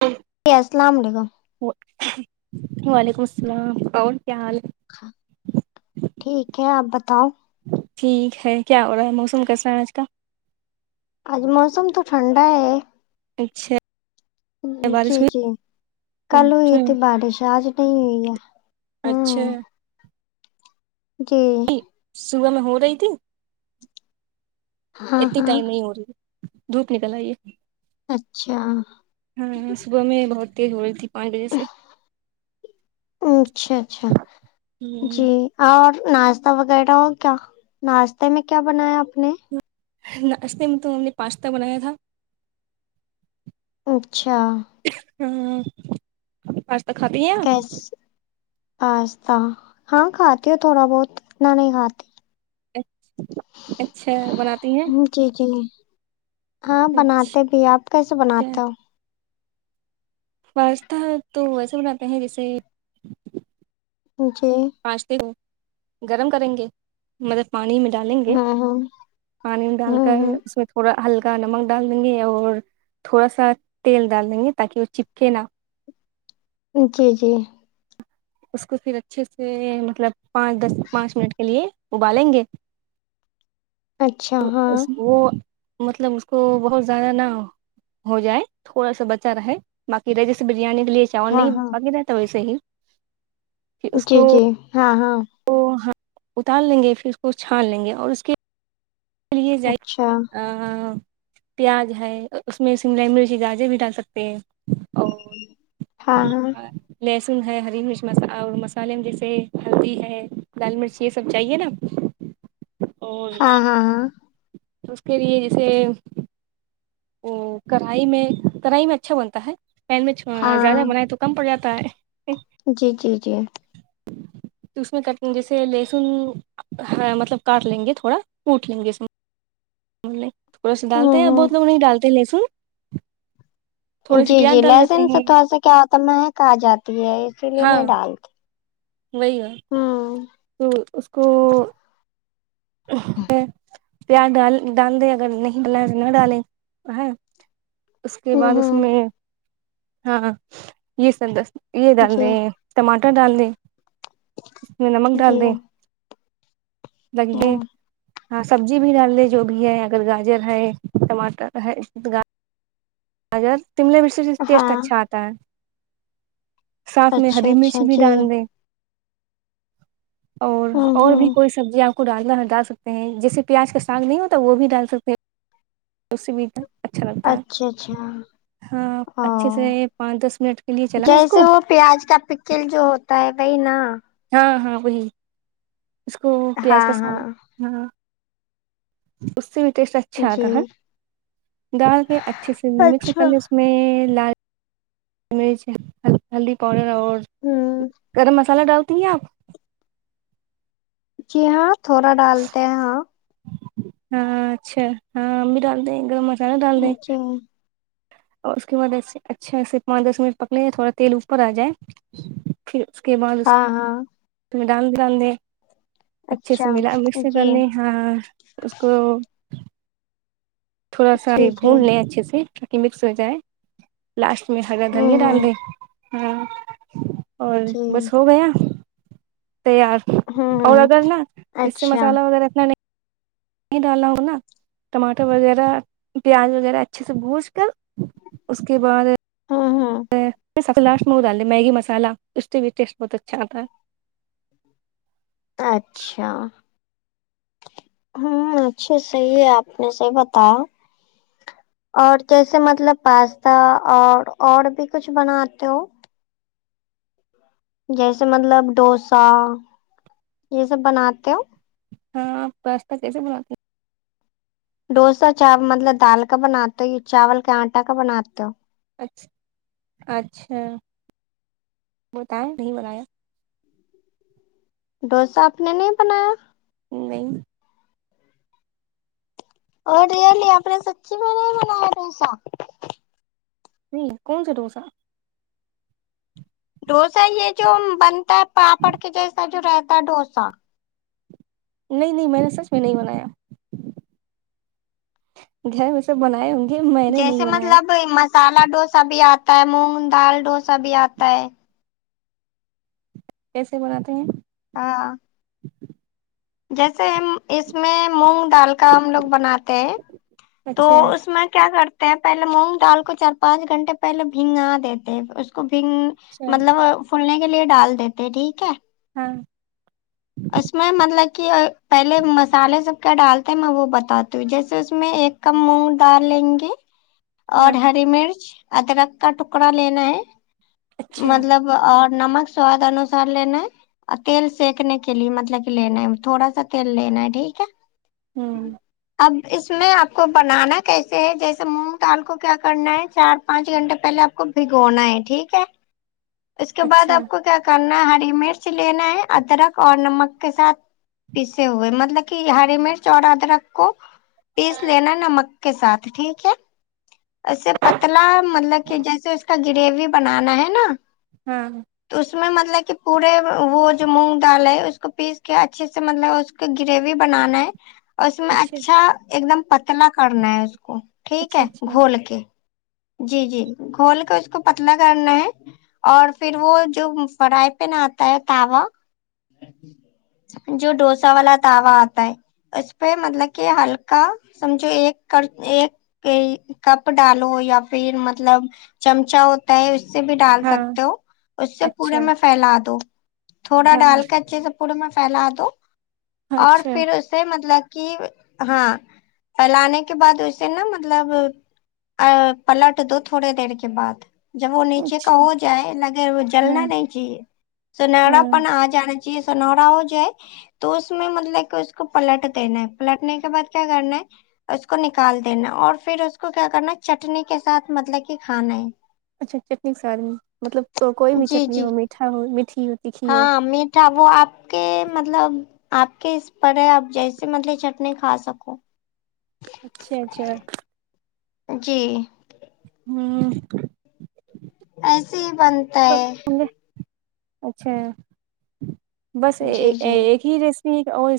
جی جی السلام علیکم وعلیکم السلام اور کیا حال ہے ٹھیک ہے آپ بتاؤ ٹھیک ہے کیا ہو رہا ہے موسم کیسا ہے آج کا اج موسم تو ٹھنڈا ہے اچھا جی بارش جی کل ہوئی تھی بارش آج نہیں ہوئی ہے اچھا ہوں جی صبح میں ہو رہی تھی ہاں اتنی ہاں ٹائم نہیں ہو رہی دھوپ نکل آیی ہے اچھا ہاں صبح میں بہت تیز ہو رہی تھی پانچ بجے سے اچھا اچھا ہوں، جی اور ناشتہ وغیرہ کیا ناشتے میں کیا بنایا آپ نے ناشتے میں تو ہم نے پاستا بنایا تھا اچھا [unintelligible] آپ پاستا ہاں کھاتی ہو تھوڑا بہت اتنا نہیں کھاتی اچ اچھا بناتی ہیں جی جی ہاں اچھا بناتے بھی آپ کیسے بناتے ہو پاستا تو ویسے بناتے ہیں جیسے جی پا ستے ہو گرم کریں گے مطلب پانی میں ڈالیں گے ہاں ہاں پانی ڈال ہوں کر ہوں اس میں تھ تھڑا ہلکا نمک ڈال دیں گے اور تھوڑا سا تیل ڈال دیں گے تاکہ وہ چپکے نا جی جی اس کو پھر اچھے سے مطلب پانچ دس پانچ منٹ کے لیے ابالیں گے اچھا ہاں وہ مطلب اس کو بہت زیادہ نہ ہو جائے تھوڑا سا بچا رہے باقی رہے جیسے بریانی کے لیے کیا ہاں نہیں ہاں باق رہتا ویسے ہی پھر اس جی جی ہاں ہاں کو اتار لیں گے پھر اس کو چھان لیں گے اور اس کے کے لیے جائ اچھا پیاز ہے اس میں شملائی مرچ گاجر بھی ڈال سکتے ہیں اور ہاں ہاں لہسن ہے ہری مرچ مس اور مسالحے میں جیسے ہلدی ہے لال مرچ یہ سب چاہیے نا اور ہاں ہاں ہاں اس کے لیے جیسے ہ کڑھائی میں کڑھائی میں اچھا بنتا ہے پین مچ زیادہ ہاں بنائے تو کم پڑ جاتا ہے جی جی جی تو اس میں کٹ جیسے لسن مطلب کاٹ لیں گے تھوڑا کوٹ لیں گے اس تھوڑا سا ڈالتے ہوں ہیں ہوں بہت لوگ نہیں ڈالتے لہسن تھوڑی سی جی جی پیاز ڈال دیتے لہسن سے ہیں تھوڑا سا کیا ہوتا ہے مہک آ جاتی ہے اسی لیے ہاں نہیں ڈالتی وہی ہے ہوں تو اس کو پیاز ڈال ڈال دیں اگر نہیں بنھا تو نہ ڈالیں اس کے ہوں بعد اس ہوں میں ہاں یہ سب یہ ڈال جی دیں ٹماٹر ڈال دیں اس میں نمک ڈال جی دیں ہلدی ہوں ہاں سبزی بھی ڈال لے جو بھی ہے اگر گاجر ہے ٹماٹر ہے اگر شملہ مرچ سے ٹیسٹ ہاں اچھا آتا ہے ساتھ میں اچھا ہری اچھا مرچ بھی جی ڈال دیں ہوں اور بھی ہوں کوئی سبزی آپ کو ڈالنا ڈال سکتے ہیں جیسے پیاز کا ساگ نہیں ہوتا وہ بھی ڈال سکتے ہیں اسی میں تھی اچھا لگتا اچھا اچھا ہے ہاں او اچھے سے پانچ دس منٹ کے لیے چلایں اس جیسے کو وہ پیاز کا پکل جو ہوتا ہے وہی نا ہاں ہاں وہی اس کو پیاز کا ہاں سال ہاں ہاں اس سے بھی ٹیسٹ اچھا جی آتا ہے ڈال کے اچھے سے مکس اچھا کرلے اس اس میں لال مرچ ہلدی پاؤڈر اور ہوں گرم مسال سالہ ڈالتی ہیں آپ جی ہاں تھوڑا ڈالتے ہیں ہاں ہاں اچھا ہاں ہم بھی ڈال دے گرم مسالہ ڈال دے جی اور اس کے بعدسے اچھے پھر اس کے بعد اس ہاں ہاں پہ دال بھی ڈالدے اچھے اچھا سے ملا مکس جی سے کرلے ہاں اس کو تھوڑا سا جی یہ جی بھون لیں اچھے سے تہ مکس ہو جائے لاسٹ اس میں ہرا دھنیا ہوں ڈال ہوں دیں ہاں اور جی بس ہو گیا تیار ہوں اور ہوں اگر نا اس سے اچھا مسالہ وغیرہ اتنا نہیں ڈالا ہو نا ٹماٹر وغیرہ پیاز وغیرہ اچھے سے بھج کر اس کے بعد امم امم سب سے لاسٹ میں وہ ڈال دے میگی مسالا اس کے سے بھی ٹیسٹ بہت اچھا آتا ہے اچھا امم اچھا صحیع ہے آپ نے صحیع بتایا اور جیسے مطلب پاستا اور اور بھی کچھ بناتے ہو جیسے مطلب ڈوسا یہ سب بناتے ہو ہاں آپ پاستا کیسے بناتی ہیں ڈوسا چاپ مطلب دال کا بناتے ہو چاول کے آٹا کا بناتے ہو اچھا اچھا بتائیں نہیں بنایا ڈوسا آپ نے نہیں بنایا نہیں اور ریئلی اپے سچی میں نہیں بنایاڈوسا نہیں کون سے ڈوسا ڈوسا یہ جو بنتا ہے پاپڑ کے جیسا جو رہتا ہے ڈوسا نہیں نہیں میں نے سچ میں نہیں بنایا گھر میں سب بناںے جیسے مطلب مسالہ ڈوسا بھی آتا ہے مونگ دال ڈوسا بھی آتا ہے کیسے بناتے ہیں ہاں جیسے اس میں مونگ دال کا ہم لوگ بناتے ہیں تو اچھا اس میں کیا کرتے پہلے مونگ دال کو چار پانچ گھنٹے پہلے بھینگا دیتے اس کو بھینگ اچھا مطلب پھولنے کے لیے ڈال دیتے ٹھیک ہے ہاں اس میں مطلب کہ پہلے مسالے سب کے ڈالتے میں وہ بتاتی ہوں جیسے اس میں ایک کم مونگ ڈال لیں گے ہاں اچھا مطلب اور نمک سواد انوسار لینا ہے اور تیل سینکنے کے لیے مطلب کیلئے نہیں تھوڑا سا تیل لینا ہے ٹھیک ہے ہوں اب اس میں آپ کو بنانا کیسے ہے جیسے مونگ دال کو کیا کرنا ہے چار پانچ گھنٹے پہلے آپ کو بھگونا ہے ٹھیک ہے اس کے بعد اچھا آپ کو کیا کرنا ہری مرچ لینا ہے ادرک اور نمک کے ساتھ پسے ہوئے مطلب کہ ہری مرچ اور ادرک کو پیس لینا نمک کے ساتھ ٹھیک ہے ایسے پتلا مطلب کہ جیسے اس کا گریوی بنانا ہے نہ ہاں تو اس میں مطلب کہ پورے وہ جو مونگ دال ہے اس کو پیس کے اچھے سے مطلب اس کو گریوی بنانا ہے اور اس میں اچھا ایک دم پتلا کرنا ہے اس کو ٹھیک اچھا ہے اچھا گھول کے جی جی گھول کے اس کو پتلا کرنا ہے اور پھر وہ جو فرائی پین آتا ہے تا وا جو ڈوسا والا تاوا آتا ہے اس پہ مطلب کہ ہلکا سمجھو ایک کر ایک کیئی کپ ڈالو یا پھر مطلب چمچا ہوتا ہے اس سے بھی ڈال ہاں سکتے ہو اس سے پورے اچھا میں فیلا دو تھوڑا ہاں ڈال کے اچھے سے پورے میں فیلا دو اور اچھا پھر اس سے مطلب کہ ہاں فیلانے کے بعد اسے نا مطلب ا پلٹ دو تھوڑے دیڈ کے بعد جب وہ نیچے کا اچھا ہو جائے لگے وہ ہاں جلنا نہیں چاہیے سنہڑا ہاں پن آ جانا جی سنہڑا ہو جائے تو اس میں مطلب کہ اس کو پلٹ دینا ہے پلٹنے کے بعد کیا کرنا ہے اس کو نکال دینا اور پھر اس کو کیا کرنا چٹنی کے ساتھ مطلب کہ کھانا ہے اچھا چٹنی کے ساتھ میں مطلب کوئی بھی جی چٹنی جی ہو میٹھا ہو میٹھی ہو تیکھی ہو ا وہ آپ کے مطلب آپ کے اس پڑ ہے آپ جیسے مطلب چٹنی کھا سکو اچھا اچھا جی ہمم ایسے ہی بنتا ہے اچھا بس جی جی ایک ہی ریسیپی اور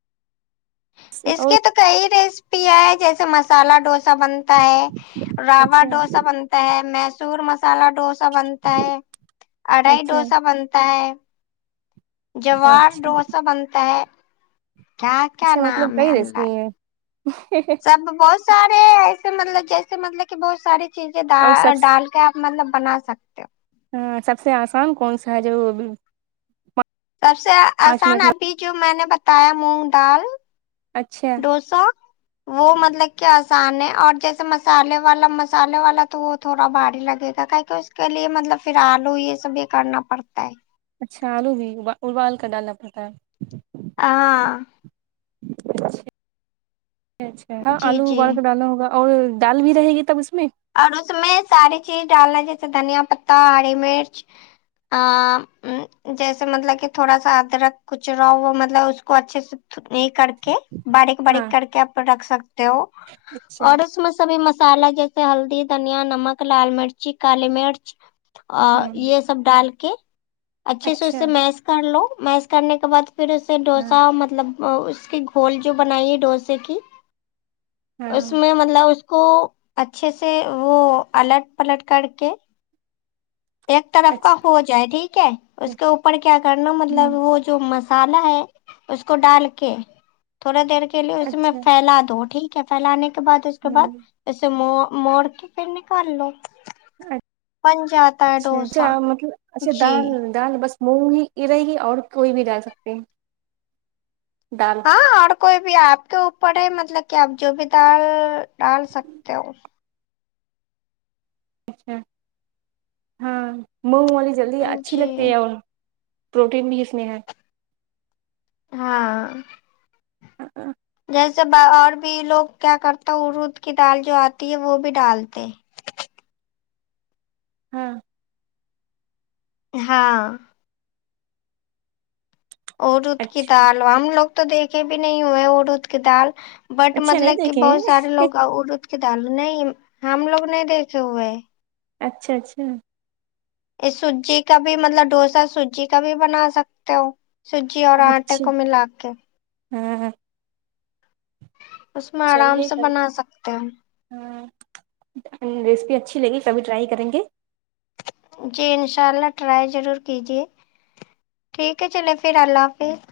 اس اور کے تو کئی ریسیپیاں ہیں جیسے مسالہ ڈوسا بن تا ہے راوا اچھا ڈوسا بنتا ہے میسور مسالہ ڈوسا ا بنتا ہے اڑائی اچھا ڈوسا بنتا ہے جوار اچھا ڈوسا بنتا ہے کیا کیا اچھا نام مطلب ہے کئی اللہ ریسیپی ہیں ب بہت سارے ایسے مطلب جیسے مطلب کہ بہت ساری چیزیں اور سب ڈال ڈال کیا آپ مطلب بنا سکتے ہو ہاں سب سے آسان کون سا ہے جو سب سے پانچ آسان منٹ میں ابھی جو میں نے بتایا مونگ دال اچھا ڈوسا وہ مطلب کہ آسان ہے اور جیسے مسالے والا مسالے والا تو وہ تھوڑا بھاڑی لگے گا کیکو ایسے اس کے لیے مطلب پھر آلو یہ سب بھی کرنا پڑتا ہے اچھا آلو بھی ابا ابال کر ڈالنا پڑتا ہے اں اچھا اچھا ہ جی جی آلوابال کر ڈالنا ہوگا اور دال بھی رہے گی تب اس میں اور اس میں ساری چیز ڈالنا جیسے دھنیا پتتا ہڑی مرچ ا جیسے مطلب کہ تھوڑا سا ادرک کچ را ہوا مطلب اس کو اچھے سے نہیں کر کے باریک ہاں باریک کر کے آپ رکھ سکتے ہو اچھا اور اس میں سبھی مسالا ہلدی دھنیا نمک لال مرچی کالی مرچ اور ہوں یہ سب ڈال کے اچھے سے اچھا اسے میس کر لو میس کرنے کے بعد پھر اس اس سے ہاں ڈوسا مطلب اس کی گھول جو بنائی ہے ڈوسے کی اس ہاں میں مطلب اس کو اچھے سے وہ الٹ پلٹ کر کے ایک طرف کا اچھا ہو جائے ٹھیک ہے اس کے اوپر کیا کرنا مطلب ہ ہو جو مسالا ہے اس کو ڈال کے تھوڑا دیر کے لیے اس میں اچھا پھیلا دو ٹھیک ہے پھیلانے کے بعد اس کے بعد ہاں اسے موڑ کے پھر نکال لو بن جاتا ہے اچھا ڈوسا اچھا مطلب اچھا جی دال دال بس مونگ ہی ا رہے گی اور کوئی بھی ڈال سکتے ہیں دال ہاں اور کوئی بھی آپ کے اوپر ہے مطلب کہ آپ جو بھی دال ڈال سکتے ہو ہاں مونگ والی جلدی اچھی جی لگتی ہے پروٹین بھی اس میں ہے ہاں اں اں جیسے اور بھی لوگ کیا کرتے ارود کی دال جو آتی ہے وہ بھی ڈالتے ہاں ہاں ارود کی اچھا دال ہم لوگ تو دیکھے بھی نہیں ہوئے ارود کی دال بٹ اچھا نہیں مطلب کہ دیکھے ہیں۔ بہت سارے لوگ ارود کے دال نہیں ہم لوگ نہیں دیکھے ہوئے ہیں اچھا اچھا سوجی کا بھی مطلب ڈوسا سوجی کا بھی بنا سکتے ہو سوجی اور آٹے کو ملا کے ہمم اس میں آرام چلیے سے کبھی بنا سکتے ہیں ہاں ریسیپی اچھی لگی کبھی ٹرائی کریں گے جی انشاء اللہ ٹرائی ضرور کیجیے ٹھیک ہے چلے پھر اللہ حافظ